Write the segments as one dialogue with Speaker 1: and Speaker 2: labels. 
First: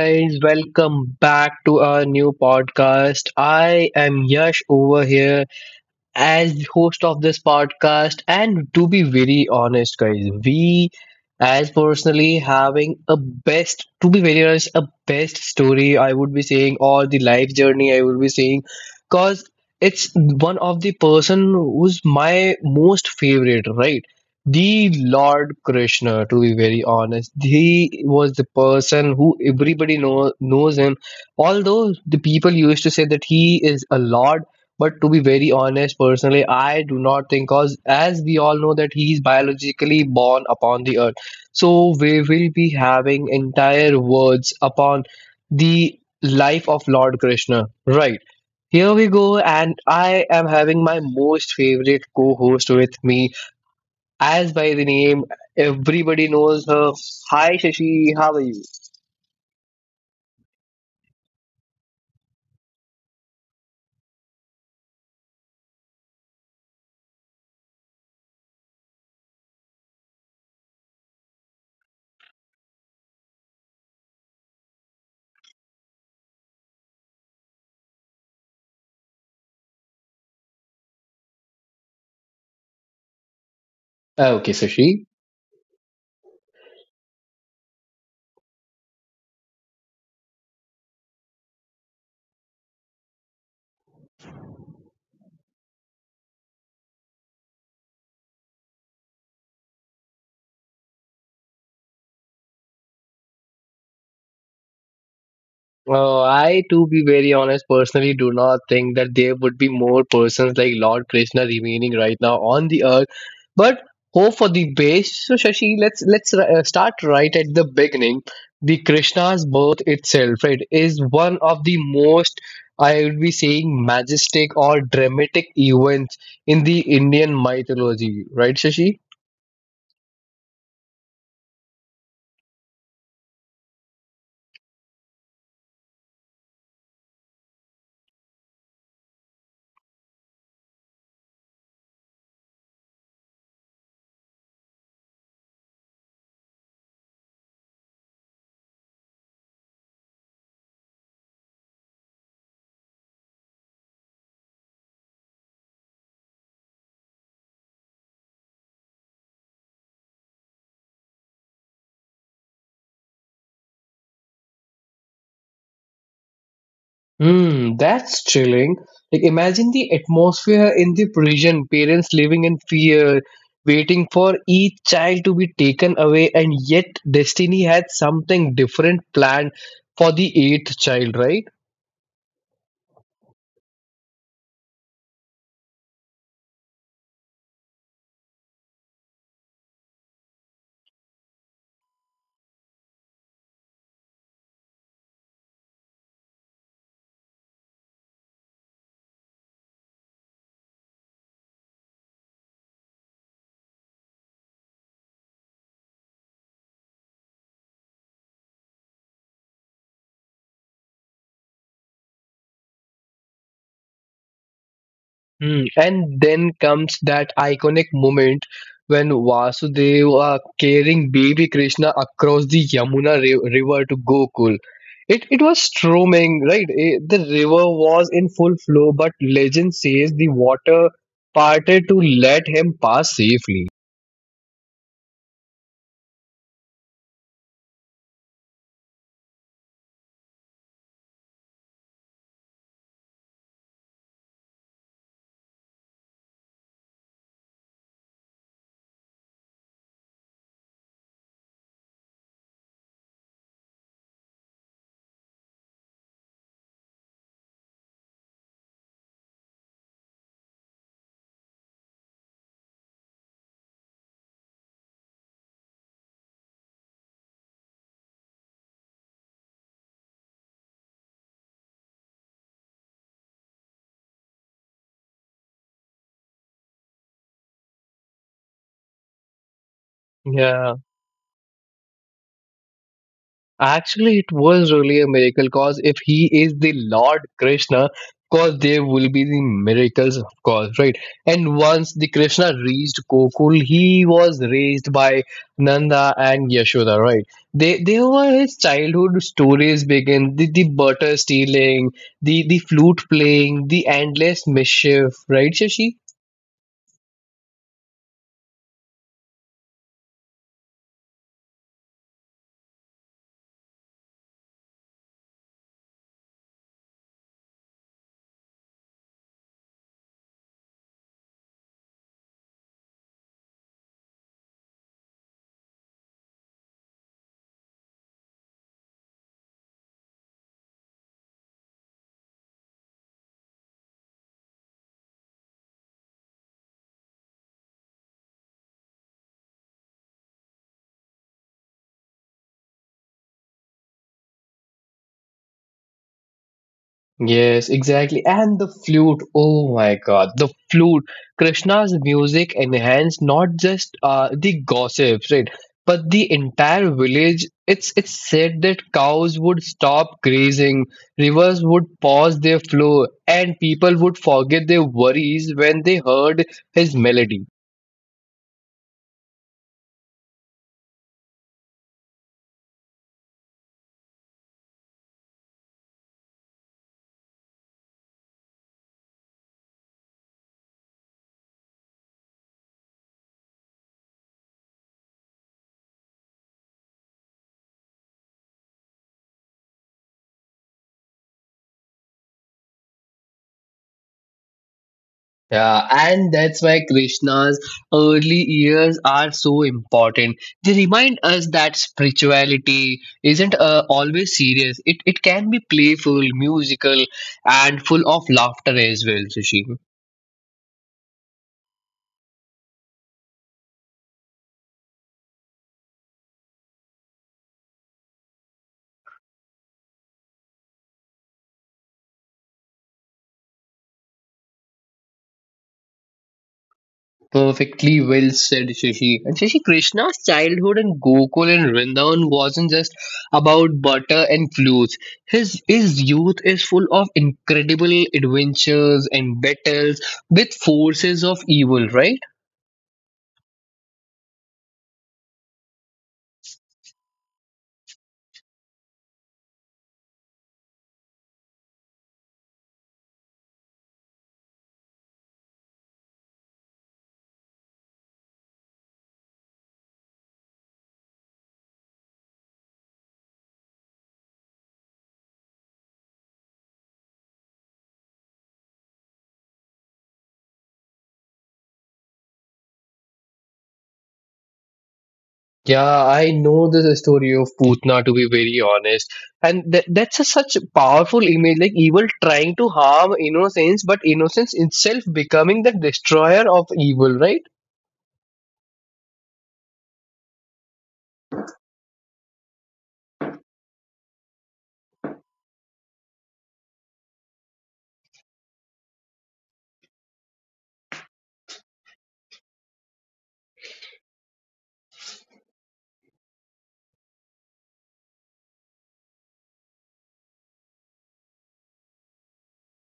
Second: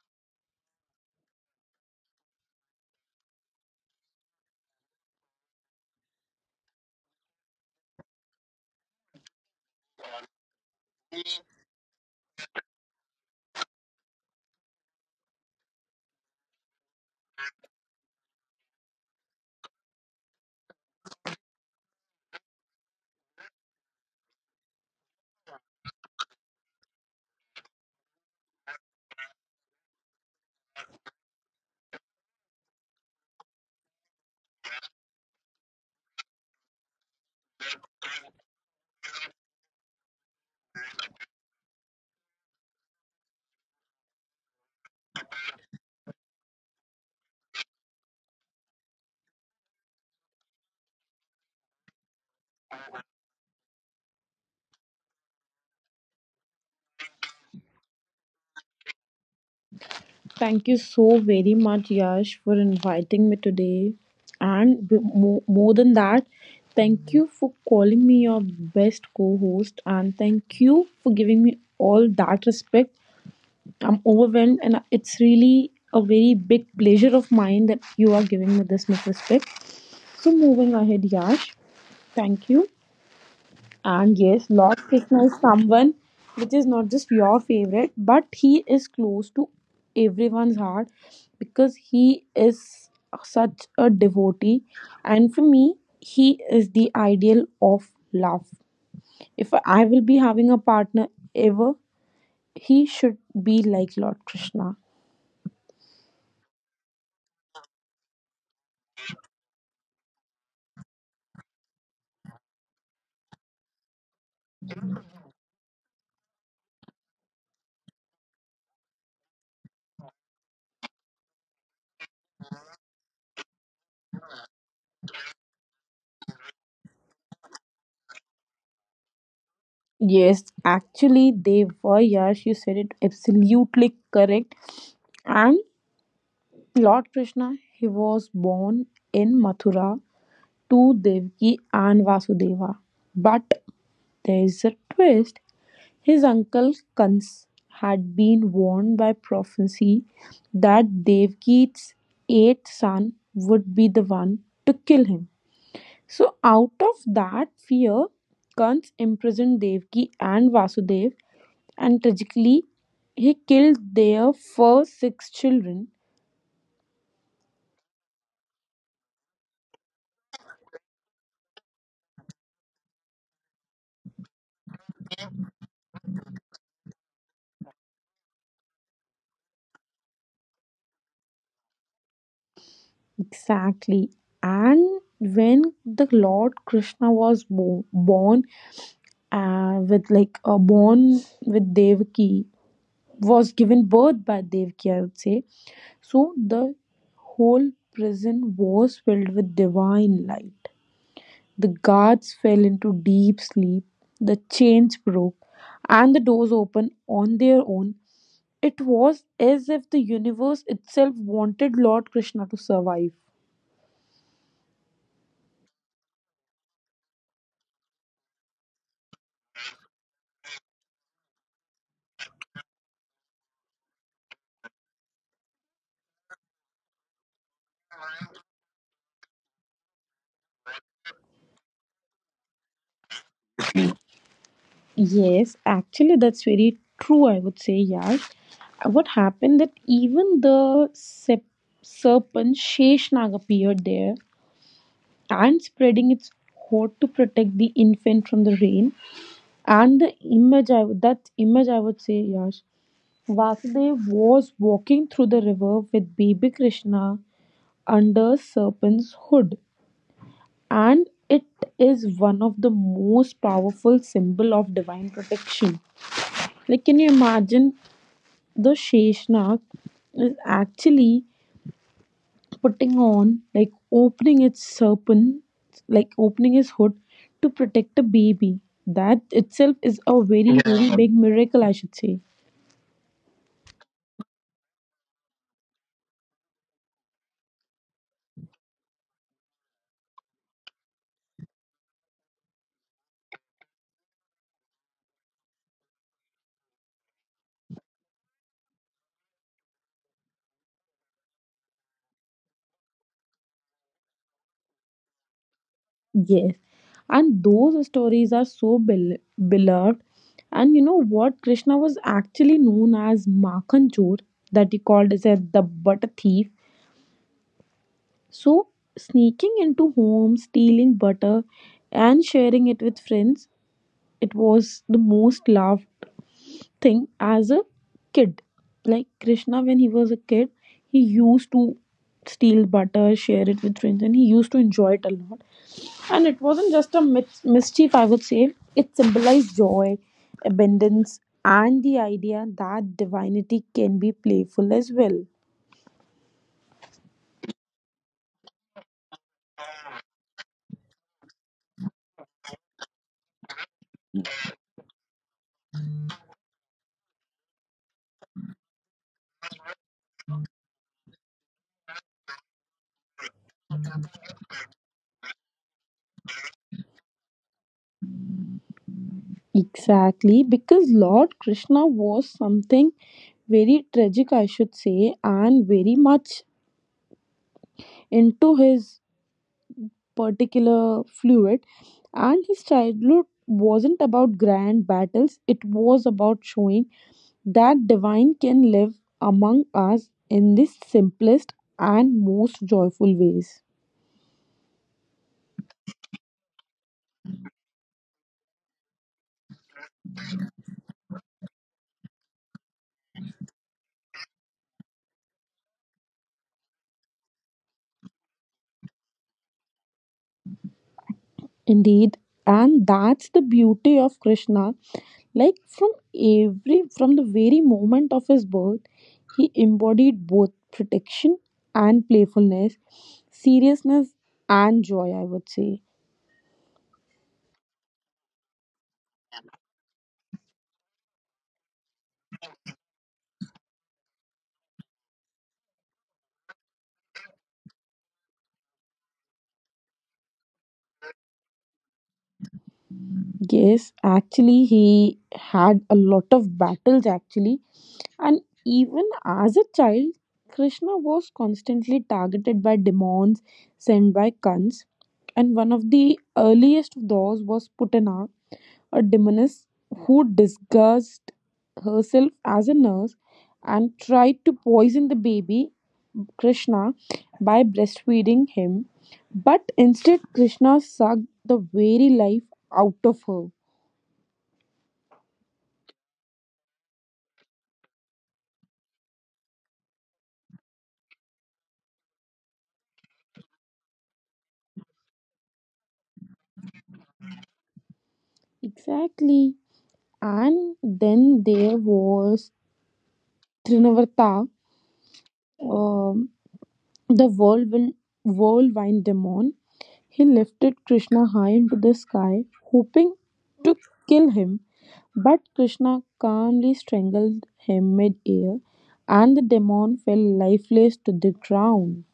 Speaker 1: guys, welcome back to our new podcast. I am Yash over here as the host of this podcast, and to be very honest guys, we as personally having a best, to be very honest, a best story I would be saying, or the life journey I would be saying, cause it's one of the person who's my most favorite, right? The Lord Krishna, to be very honest, he was the person who everybody knows him. Although the people used to say that he is a lord, but to be very honest, personally, I do not think, cause as we all know that he is biologically born upon the earth, so we will be having entire words upon the life of Lord Krishna. Right. Here we go, and I am having my most favorite co-host with me. As by the name, everybody knows her. Hi, Shashi. How are you?
Speaker 2: Thank you so very much, Yash, for inviting me today. And more than that, thank you for calling me your best co host. And thank you for giving me all that respect. I'm overwhelmed, and it's really a very big pleasure of mine that you are giving me this much respect. So, moving ahead, Yash, thank you. And yes, Lord Krishna is someone which is not just your favorite, but he is close to everyone's heart because he is such a devotee. And for me, he is the ideal of love. If I will be having a partner ever, he should be like Lord Krishna.
Speaker 1: Oh, I, to be very honest, personally do not think that there would be more persons like Lord Krishna remaining right now on the earth. But hope for the best. So, Shashi, let's start right at the beginning. The Krishna's birth itself, right, is one of the most, I would be saying, majestic or dramatic events in the Indian mythology, right, Shashi?
Speaker 2: Yes, actually, they were. Yes, you said it absolutely correct. And Lord Krishna, he was born in Mathura to Devaki and Vasudeva. But there's a twist. His uncle Kans had been warned by prophecy that Devaki's eighth son would be the one to kill him. So, out of that fear, Kans imprisoned Devaki and Vasudev, and tragically, he killed their first six children.
Speaker 1: Hmm, that's chilling. Like, imagine the atmosphere in the prison, parents living in fear, waiting for each child to be taken away, and yet destiny had something different planned for the eighth child, right?
Speaker 2: Exactly. And when the Lord Krishna was born, with like a born with Devaki was given birth by Devaki, I would say. So the whole prison was filled with divine light. The guards fell into deep sleep. The chains broke, and the doors opened on their own. It was as if the universe itself wanted Lord Krishna to survive.
Speaker 1: Hmm. And then comes that iconic moment when Vasudeva carrying baby Krishna across the river to Gokul. It was storming, right? The river was in full flow, but legend says the water parted to let him pass safely.
Speaker 2: Yes, actually, that's very true. I would say, yeah. what happened that even the serpent Sheshnag appeared there and spreading its hoard to protect the infant from the rain. And the image, that image I would say, Yash, Vasudev was walking through the river with baby Krishna under serpent's hood. And it is one of the most powerful symbol of divine protection. Like, can you imagine the Sheshnag is actually putting on, like opening its serpent, like opening his hood to protect a baby. That itself is
Speaker 1: Yeah.
Speaker 2: a very, very big miracle, I should say.
Speaker 1: Actually, it was really a miracle because if he is the Lord Krishna, cause there will be the miracles, of course, right? And once the Krishna reached Gokul, he was raised by Nanda and Yashoda, right? They were his childhood stories begin the butter stealing, the flute playing, the endless mischief, right, Shashi?
Speaker 2: Yes. And those stories are so beloved. And you know what? Krishna was actually known as Makanchor, that he called as the butter thief. So, sneaking into homes, stealing butter, and sharing it with friends, it was the most loved thing as a kid. Like Krishna, when he was a kid, he used to steal butter, share it with friends, and he used to enjoy it a lot. And it wasn't just a mischief, I would say, it symbolized joy, abundance, and the idea that divinity can be playful as well.
Speaker 1: Yes, exactly. And the flute. Oh my God, the flute. Krishna's music enhanced not just the gossips, right, but the entire village. It's said that cows would stop grazing, rivers would pause their flow, and people would forget their worries when they heard his melody.
Speaker 2: Exactly, because Lord Krishna was something very tragic, I should say, and very much into his particular fluid, and his childhood wasn't about grand battles. It was about showing that divine can live among us in the simplest and most joyful ways.
Speaker 1: Yeah, and that's why Krishna's early years are so important. They remind us that spirituality isn't always serious. It can be playful, musical, and full of laughter as well, Shashi.
Speaker 2: Indeed. And that's the beauty of Krishna, like from the very moment of his birth, he embodied both protection and playfulness, seriousness and joy, I would say.
Speaker 1: Perfectly well said, Shashi. And Shashi, Krishna's childhood in Gokul and Vrindavan wasn't just about butter and flutes. His youth is full of incredible adventures and battles with forces of evil, right?
Speaker 2: Yes, actually, he had a lot of battles, actually. And even as a child, Krishna was constantly targeted by demons sent by Kans. And one of the earliest of those was Putana, a demoness who disguised herself as a nurse and tried to poison the baby, Krishna, by breastfeeding him. But instead, Krishna sucked the very life out of her.
Speaker 1: Yeah, I know the story of Putna, to be very honest, and that's a such a powerful image, like evil trying to harm innocence, but innocence itself becoming the destroyer of evil, right?
Speaker 2: Exactly. And then there was Trinavarta, um, the whirlwind demon. He lifted Krishna high into the sky, hoping to kill him, but Krishna calmly strangled him mid-air, and the demon fell lifeless to the ground.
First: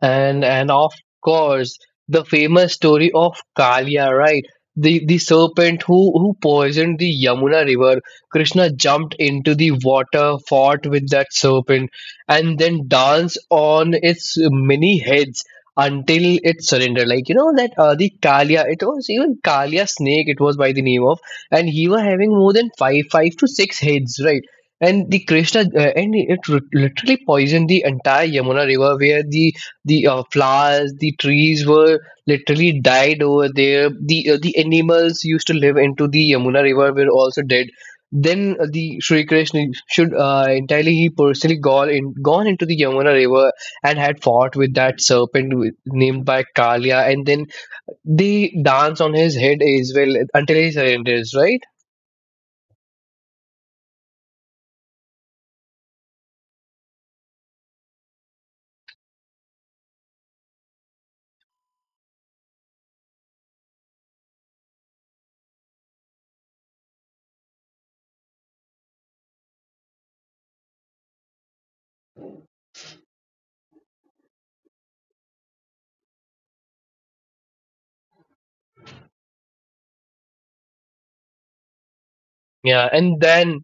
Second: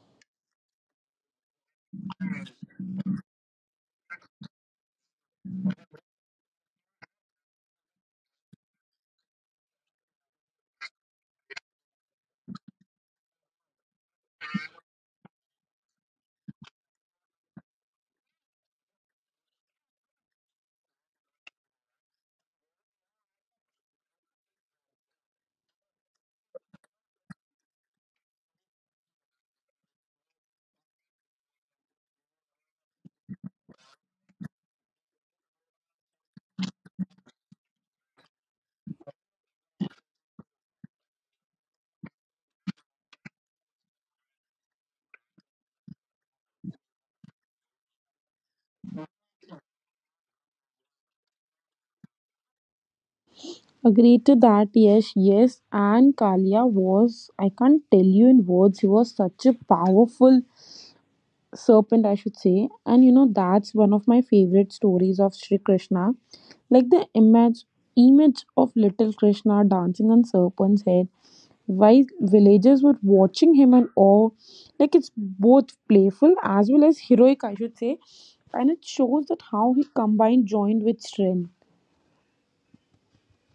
Speaker 1: And of course, the famous story of Kalia, right? The serpent who poisoned the Yamuna river. Krishna jumped into the water, fought with that serpent, and then danced on its many heads until it surrendered. Like you know that the Kalia, it was even Kalia snake. It was by the name of, and he was having more than five to six heads, right? And the krishna and it literally poisoned the entire Yamuna river, where the flowers, the trees were literally died over there, the animals used to live into the Yamuna river were also dead. Then the Sri Krishna should entirely he personally gone into the Yamuna river and had fought with that serpent named by Kalia, and then they dance on his head as well until he surrenders, right?
Speaker 2: Agreed to that, yes, yes. And Kalia was, I can't tell you in words, he was such a powerful serpent, I should say. And you know, that's one of my favorite stories of Sri Krishna. Like the image of little Krishna dancing on serpent's head while villagers were watching him in awe. Like it's both playful as well as heroic, I should say. And it shows that how he combined joined with strength.
Speaker 1: Yeah, and then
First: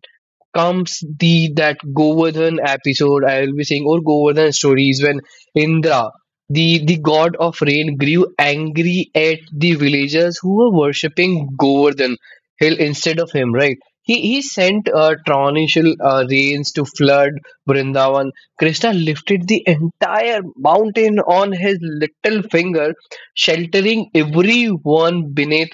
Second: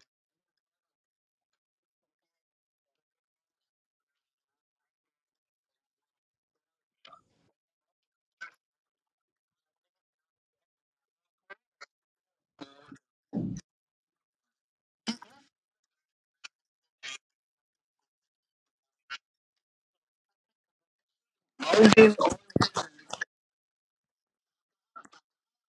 Speaker 1: comes the that Govardhan episode, I will be saying, or Govardhan stories, when Indra, the god of rain, grew angry at the villagers who were worshipping Govardhan hill instead of him, right? He sent torrential rains to flood Vrindavan. Krishna lifted the entire mountain on his little finger, sheltering everyone beneath,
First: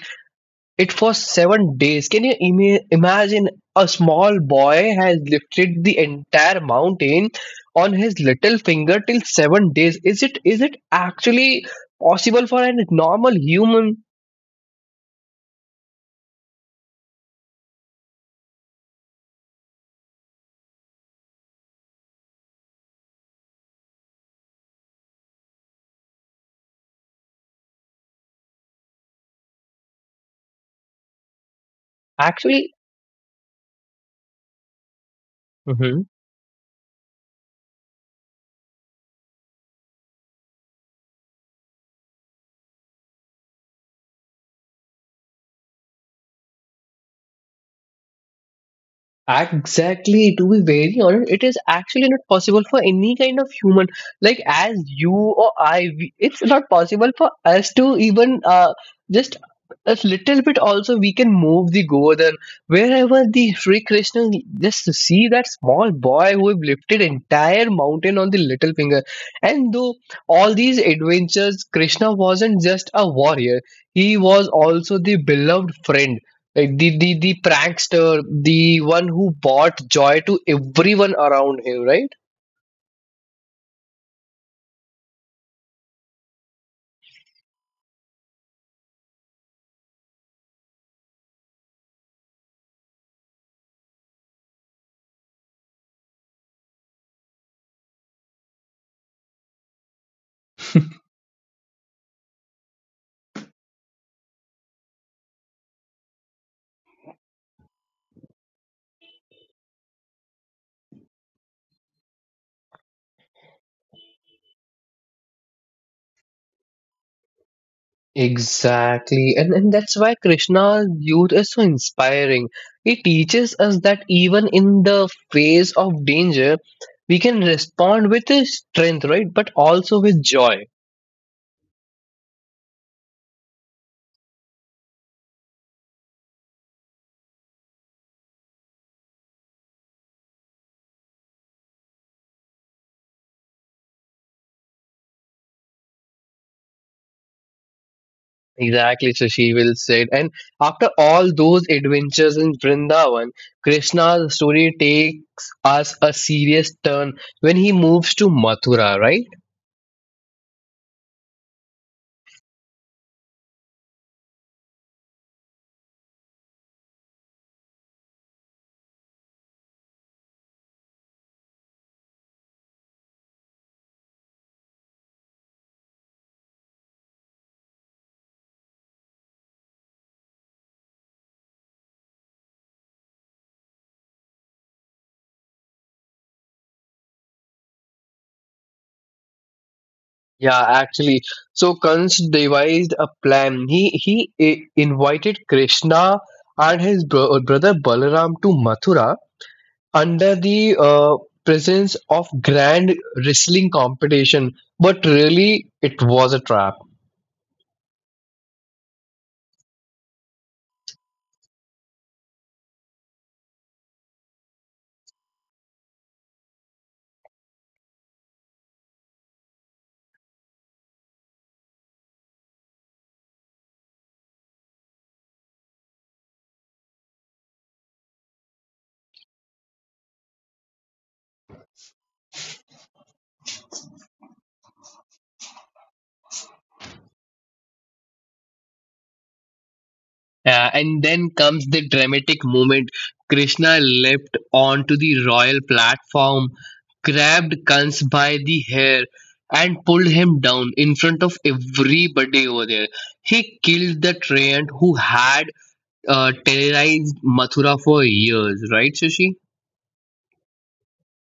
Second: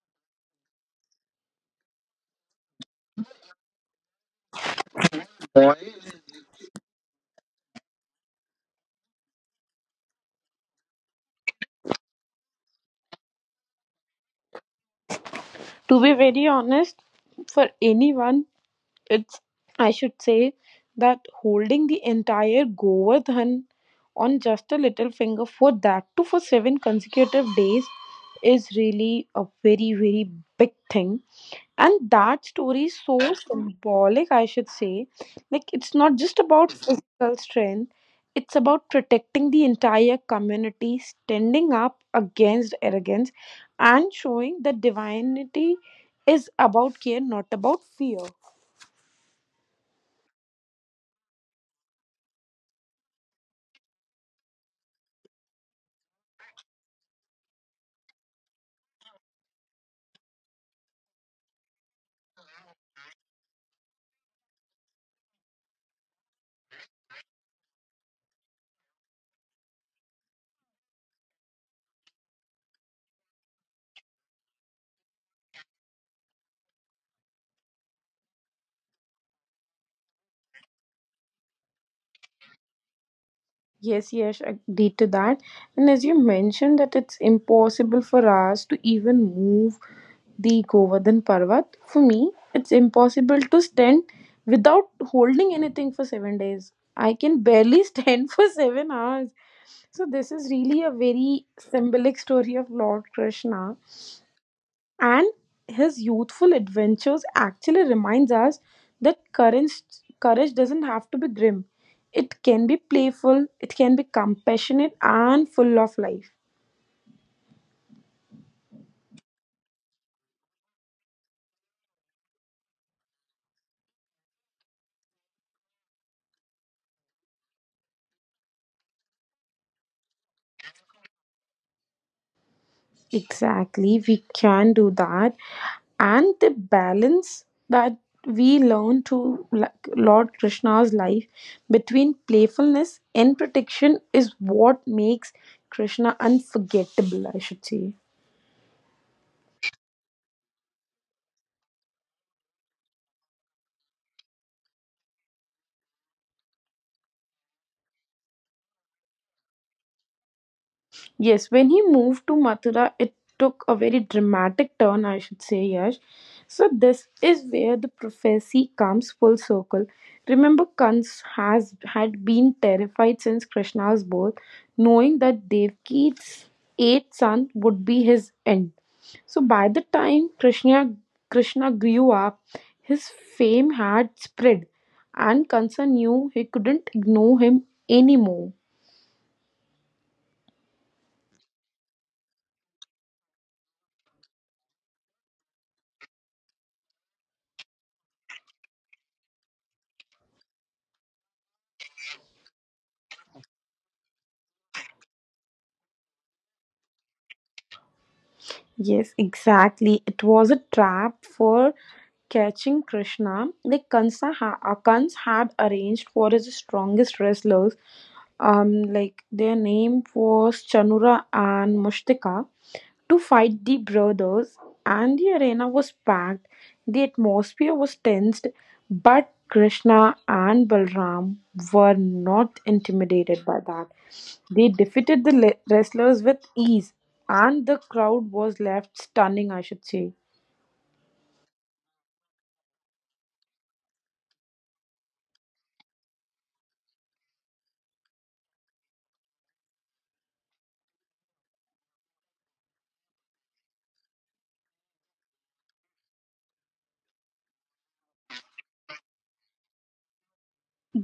Speaker 1: it was seven days. Can you imagine? A small boy has
Speaker 2: To
Speaker 1: lifted the entire mountain on his little finger till seven days. Is it actually possible for a normal human?
Speaker 2: be very honest, for anyone it's, I should say, that holding the entire Govardhan on just a little finger, for that too for 7 consecutive days, is really a very, very big thing. And that
Speaker 1: Actually,
Speaker 2: story is so symbolic, I should say. Like, it's not just about physical strength, it's about protecting the entire community, standing up against arrogance, and showing that divinity is about care, not about fear.
Speaker 1: exactly, to be very honest, it is actually not possible for any kind of human. Like, as you or I, we, it's not possible for us to even just a little bit also we can move the Govardhan. Wherever the Sri Krishna, just to see that small boy who have lifted entire mountain on the little finger. And though all these adventures, Krishna wasn't just a warrior, he was also the beloved friend, like the prankster, the one who brought joy to everyone around him, right?
Speaker 2: Yes, yes, agree to that. And as you mentioned that it's impossible for us to even move the Govardhan Parvat, for me, it's impossible to stand without holding anything for 7 days. I can barely stand for 7 hours. So this is really a very symbolic story of Lord Krishna. And his youthful adventures actually reminds us that courage doesn't have to be grim. It can be playful, it can be compassionate and full of life.
Speaker 1: Exactly. And that's why Krishna's youth is so inspiring. He teaches us that even in the face of danger, we can respond with strength, right? But also with joy.
Speaker 2: Exactly, we can do that. And the balance that we learn to, like Lord Krishna's life, between playfulness and protection is what makes Krishna unforgettable, I should say.
Speaker 1: Exactly, Shashi will said. And after all those adventures in Vrindavan, Krishna's story takes us a serious turn when he moves to Mathura, right?
Speaker 2: Yes, when he moved to Mathura, it took a very dramatic turn, I should say, Yash. So, this is where the prophecy comes full circle. Remember, Kans has had been terrified since Krishna's birth, knowing that Devki's eighth son would be his end. So, by the time Krishna grew up, his fame had spread, and Kansa knew he couldn't ignore him anymore.
Speaker 1: Yeah, actually. So Kans devised a plan. He invited Krishna and his brother Balaram to Mathura under the uh, presence of grand wrestling competition. But really, it was a trap.
Speaker 2: Yes, exactly. It was a trap for catching Krishna, the Kans had arranged for his strongest wrestlers, like their name was Chanura and Mushtika, to fight the brothers, and the arena was packed. The atmosphere was tensed, but Krishna and Balram were not intimidated by that. They defeated the wrestlers with ease, and the crowd was left stunning, I should say.
Speaker 1: And then comes the dramatic moment. Krishna leapt onto the royal platform, grabbed Kans by the hair, and pulled him down in front of everybody over there. He killed the tyrant who had terrorized Mathura for years, right, Shashi?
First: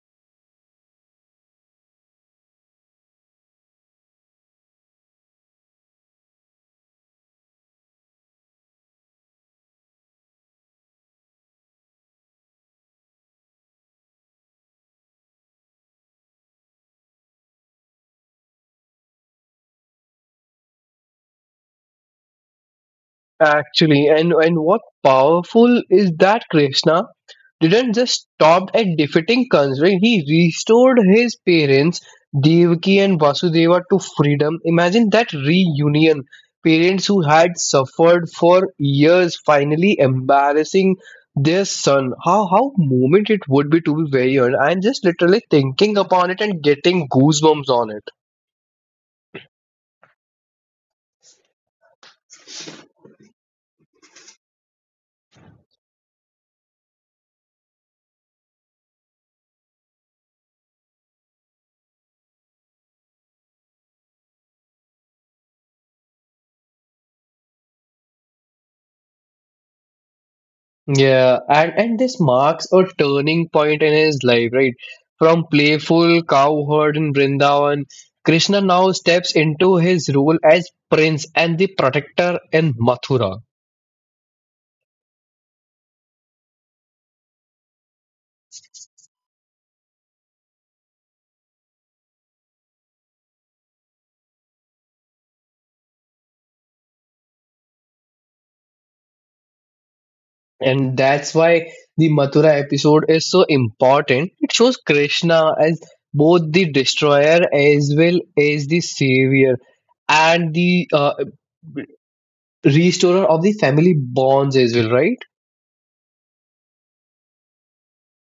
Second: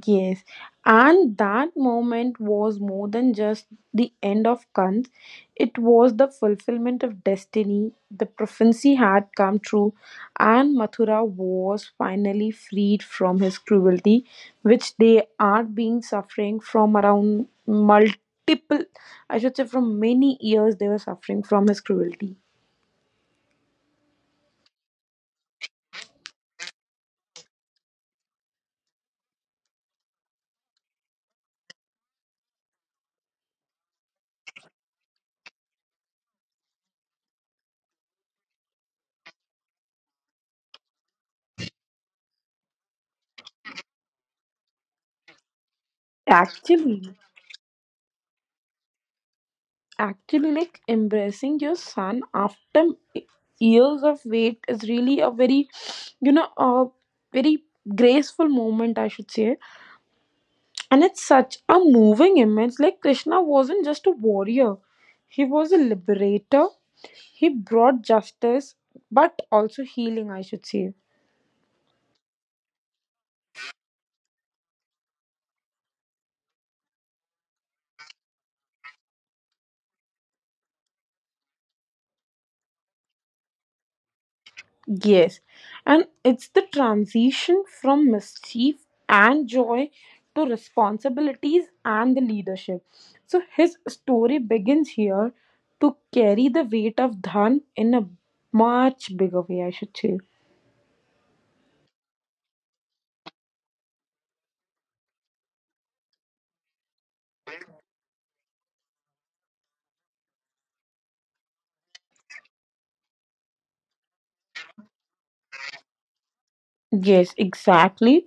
Speaker 2: Yes, and that moment was more than just the end of Kant. It was the fulfillment of destiny. The prophecy had come true, and Mathura was finally freed from his cruelty, which they are being suffering from around multiple, I should say, from many years they were suffering from his cruelty.
Speaker 1: Actually, and what powerful is that Krishna didn't just stop at defeating Kansa, he restored his parents Devaki and Vasudeva to freedom. Imagine that reunion. Parents who had suffered for years finally embarrassing their son. How moment it would be, to be very honest. I'm just literally thinking upon it and
Speaker 2: Actually,
Speaker 1: getting goosebumps on it.
Speaker 2: actually, like embracing your son after years of wait is really a very you know a very graceful moment, I should say. And it's such a moving image, like Krishna wasn't just a warrior, he was a liberator. He brought justice but also healing, I should say.
Speaker 1: Yeah, and this marks a turning point in his life, right? From playful cowherd in Vrindavan, Krishna now steps into his role as prince and the protector in Mathura.
Speaker 2: Yes, and it's the transition from mischief and joy to responsibilities and the leadership. So his story begins here to carry the weight of Dhan in a much bigger way, I should say.
Speaker 1: And that's why the Mathura episode is so important. It shows Krishna as both the destroyer as well as the savior and the restorer of the family bonds as well, right?
Speaker 2: Yes, exactly.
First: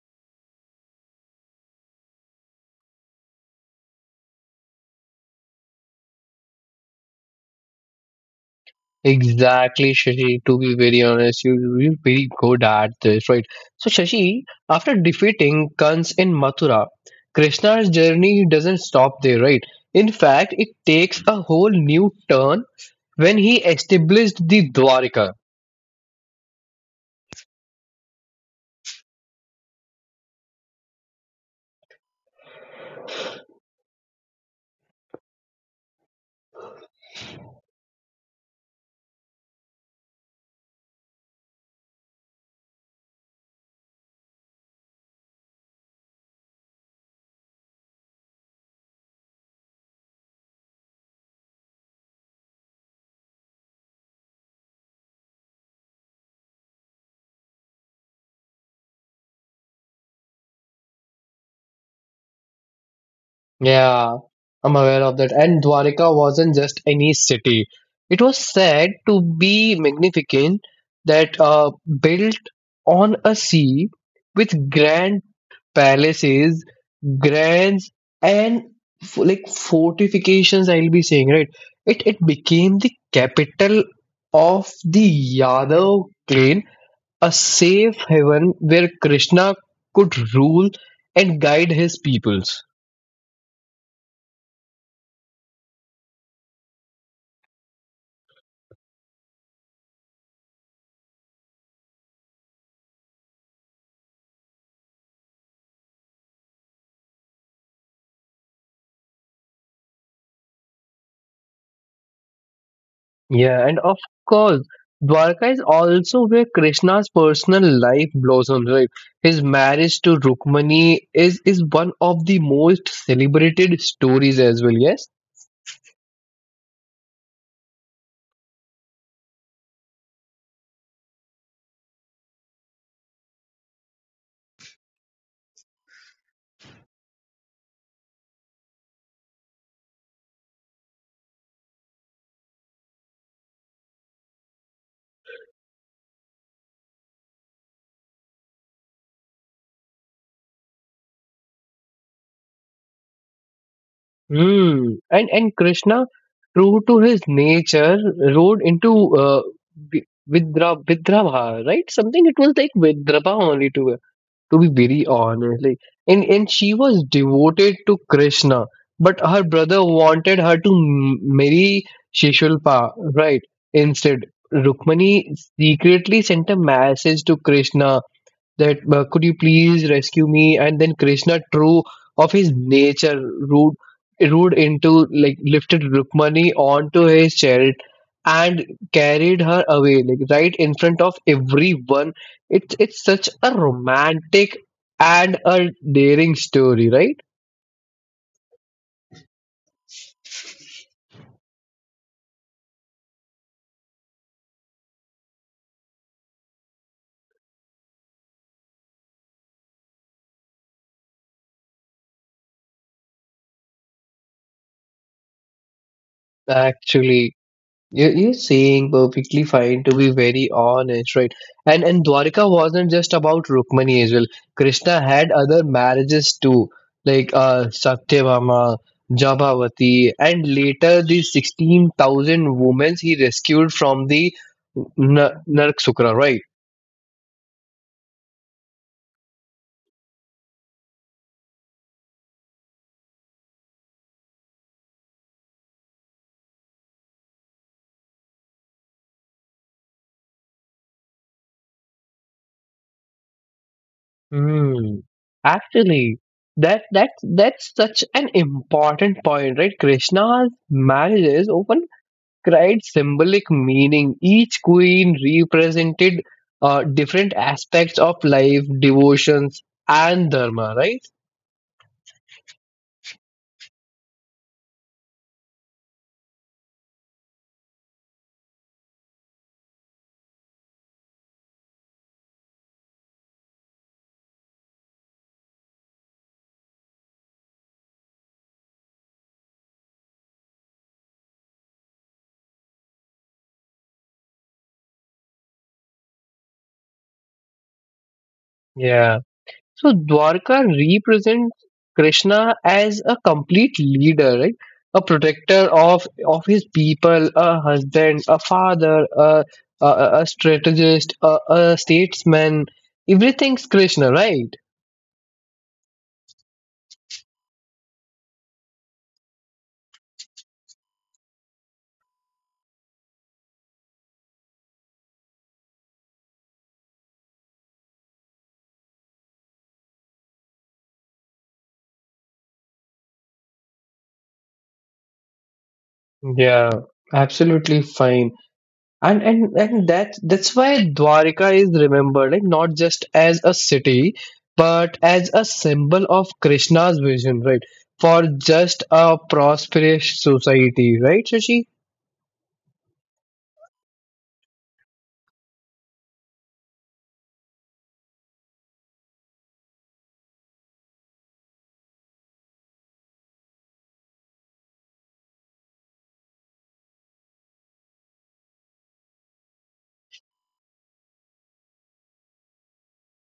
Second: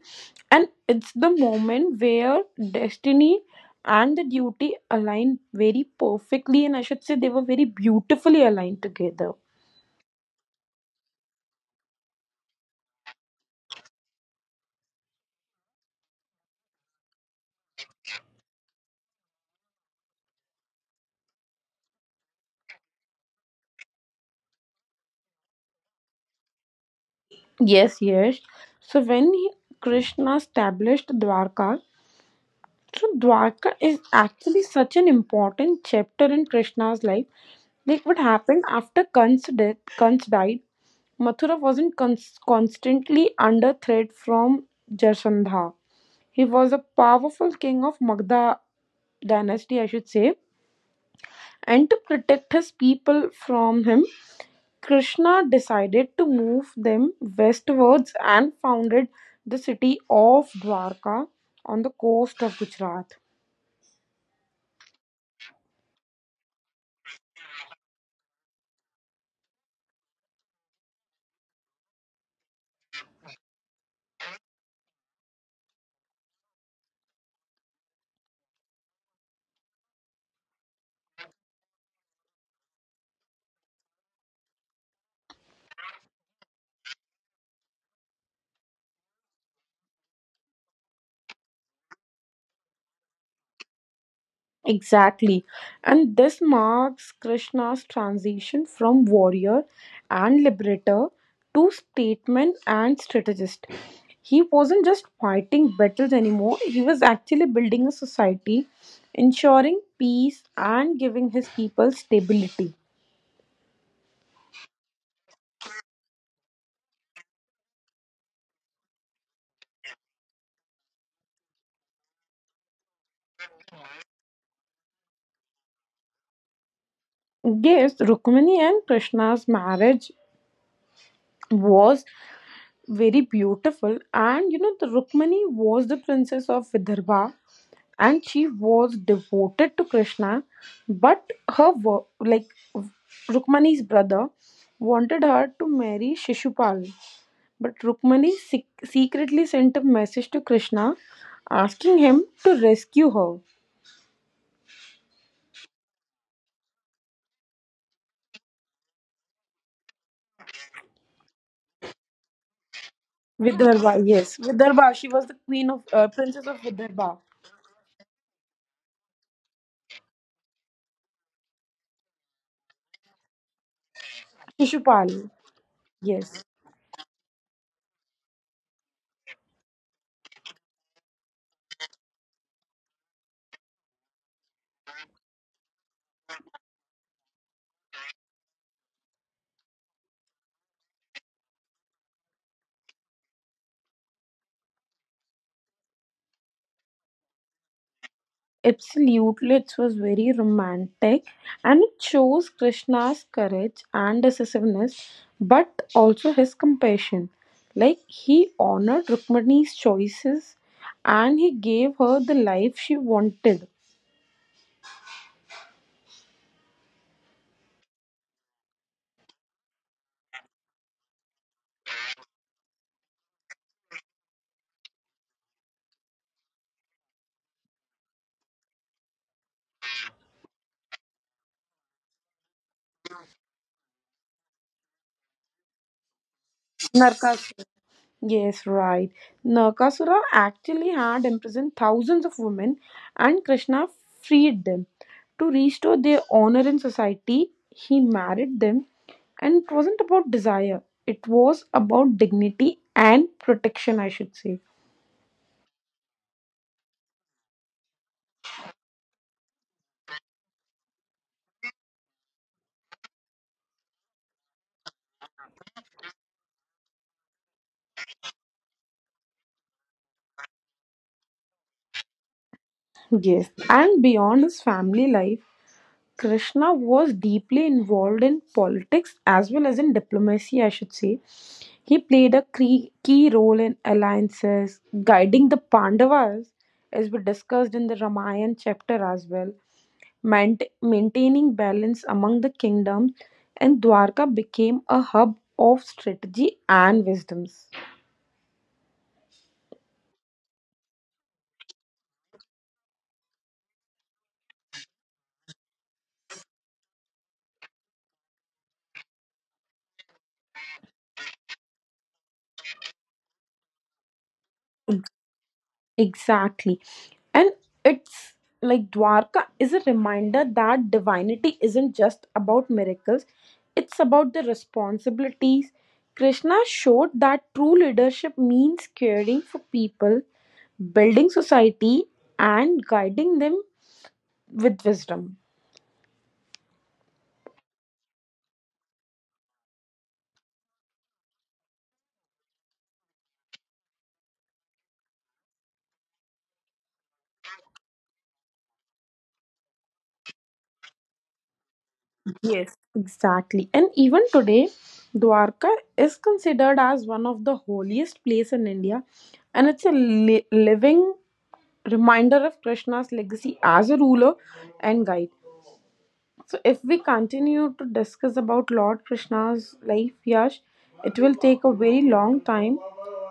Speaker 2: And it's the moment where destiny and the duty align very perfectly, and I should say they were very beautifully aligned together.
Speaker 1: Exactly, Shashi. To be very honest, you're very good at this, right? So, Shashi, after defeating Kans in Mathura, Krishna's journey doesn't stop there, right? In fact, it takes a whole new turn when he established the Dwarika.
Speaker 2: Yes, yes. So when Krishna established Dwarka, so Dwarka is actually such an important chapter in Krishna's life. Like what happened after Kansa death, Kans died, Mathura wasn't constantly under threat from Jarasandha. He was a powerful king of Magda dynasty, I should say, and to protect his people from him, Krishna decided to move them westwards and founded the city of Dwarka on the coast of Gujarat.
Speaker 1: Yeah, I'm aware of that. And Dwarika wasn't just any city, it was said to be magnificent, that built on a sea with grand palaces, grants, and like fortifications. I'll be saying right. It became the capital of the Yadav clan, a safe haven where Krishna could rule and guide his peoples.
Speaker 2: Exactly. And this marks Krishna's transition from warrior and liberator to statesman and strategist. He wasn't just fighting battles anymore, he was actually building a society, ensuring peace and giving his people stability.
Speaker 1: Yeah, and of course, Dwarka is also where Krishna's personal life blossoms. Right, his marriage to Rukmani is one of the most celebrated stories as well. Yes.
Speaker 2: Yes, Rukmini and Krishna's marriage was very beautiful. And the Rukmani was the princess of Vidarbha, and she was devoted to Krishna. But her like Rukmani's brother wanted her to marry Shishupal. But Rukmani secretly sent a message to Krishna asking him to rescue her.
Speaker 1: Hmm. And Krishna, true to his nature, rode into Vidrabha, right? Something it was like Vidrabha only,
Speaker 2: Vidarbha, yes,
Speaker 1: to be
Speaker 2: Vidarbha.
Speaker 1: very
Speaker 2: She was the
Speaker 1: honest.
Speaker 2: queen
Speaker 1: Like,
Speaker 2: of,
Speaker 1: and
Speaker 2: princess of
Speaker 1: she was
Speaker 2: Vidarbha.
Speaker 1: devoted to Krishna, but her brother wanted her to marry Shishulpa, right? Instead,
Speaker 2: Shishupal,
Speaker 1: Rukmani secretly
Speaker 2: yes.
Speaker 1: sent a message to Krishna that could you please rescue me, and then Krishna, true of his nature, rude rude into, like, lifted Rukmani onto his chariot and carried her away, like right in front of everyone. It's such a romantic and a daring story, right?
Speaker 2: Absolutely, it was very romantic and it shows Krishna's courage and decisiveness, but also his compassion. Like he honored Rukmini's choices and he gave her the life she wanted.
Speaker 1: Actually, you're saying perfectly fine, to be very honest, right? And Dwarika wasn't just about Rukmani as well. Krishna had other marriages too, like Satyabhama, Jabhavati, and later the 16,000 women he rescued from the Narakasura, right?
Speaker 2: Narkas. Yes, right. Nakasura actually had imprisoned thousands of women, and Krishna freed them. To restore their honor in society, he married them, and it wasn't about desire, it was about dignity and protection, I should say.
Speaker 1: Hmm. Actually, that's such an important point, right? Krishna's marriages often carried symbolic meaning. Each queen represented different aspects of life, devotions, and dharma, right?
Speaker 2: Yes, and beyond his family life, Krishna was deeply involved in politics as well as in diplomacy, I should say. He played a key role in alliances, guiding the Pandavas, as we discussed in the Ramayana chapter as well, maintaining balance among the kingdoms, and Dwarka became a hub of strategy and wisdoms.
Speaker 1: Yeah. So Dwarka represents Krishna as a complete leader, right? A protector of his people, a husband, a father, a strategist, a statesman. Everything's Krishna, right?
Speaker 2: Exactly. And it's like Dwarka is a reminder that divinity isn't just about miracles, it's about the responsibilities. Krishna showed that true leadership means caring for people, building society, and guiding them with wisdom.
Speaker 1: Yeah, absolutely fine. And and that's why Dwarka is remembered like not just as a city, but as a symbol of Krishna's vision, right? For just a prosperous society, right, Shashi?
Speaker 2: Yes. Exactly. And even today, Dwarka is considered as one of the holiest place in India and it's a living reminder of Krishna's legacy as a ruler and guide. So, if we continue to discuss about Lord Krishna's life, Yash, it will take a very long time.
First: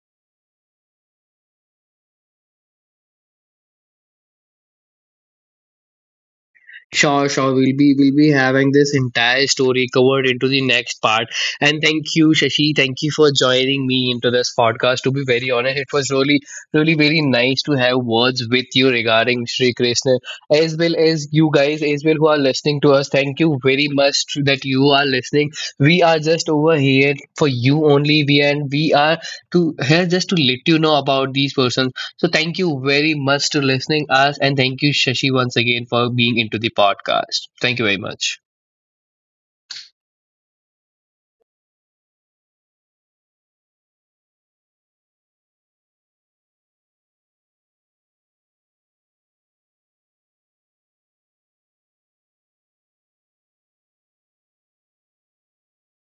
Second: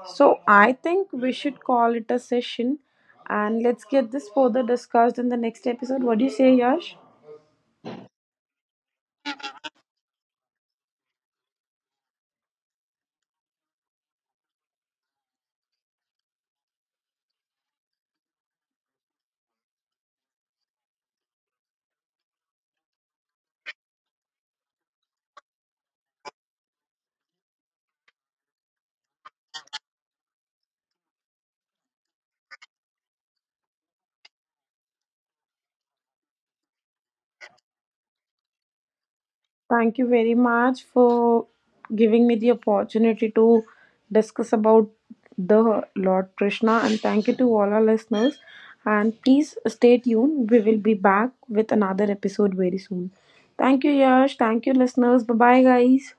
Speaker 2: So, I think we should call it a session and let's get this further discussed in the next episode. What do you say, Yash?
Speaker 1: Sure, sure. We'll be having this entire story covered into the next part. And thank you, Shashi. Thank you for joining me into this podcast. To be very honest, it was really, really very nice to have words with you regarding Sri Krishna, as well as you guys, as well who are listening to us. Thank you very much that you are listening. We are just over here for you only. We and we are to here just to let you know about these persons. So thank you very much to listening us, and thank you Shashi once again for being into the podcast. Thank you very much.
Speaker 2: Thank you very much for giving me the opportunity to discuss about the Lord Krishna and thank you to all our listeners. And please stay tuned. We will be back with another episode very soon. Thank you, Yash. Thank you, listeners. Bye bye, guys.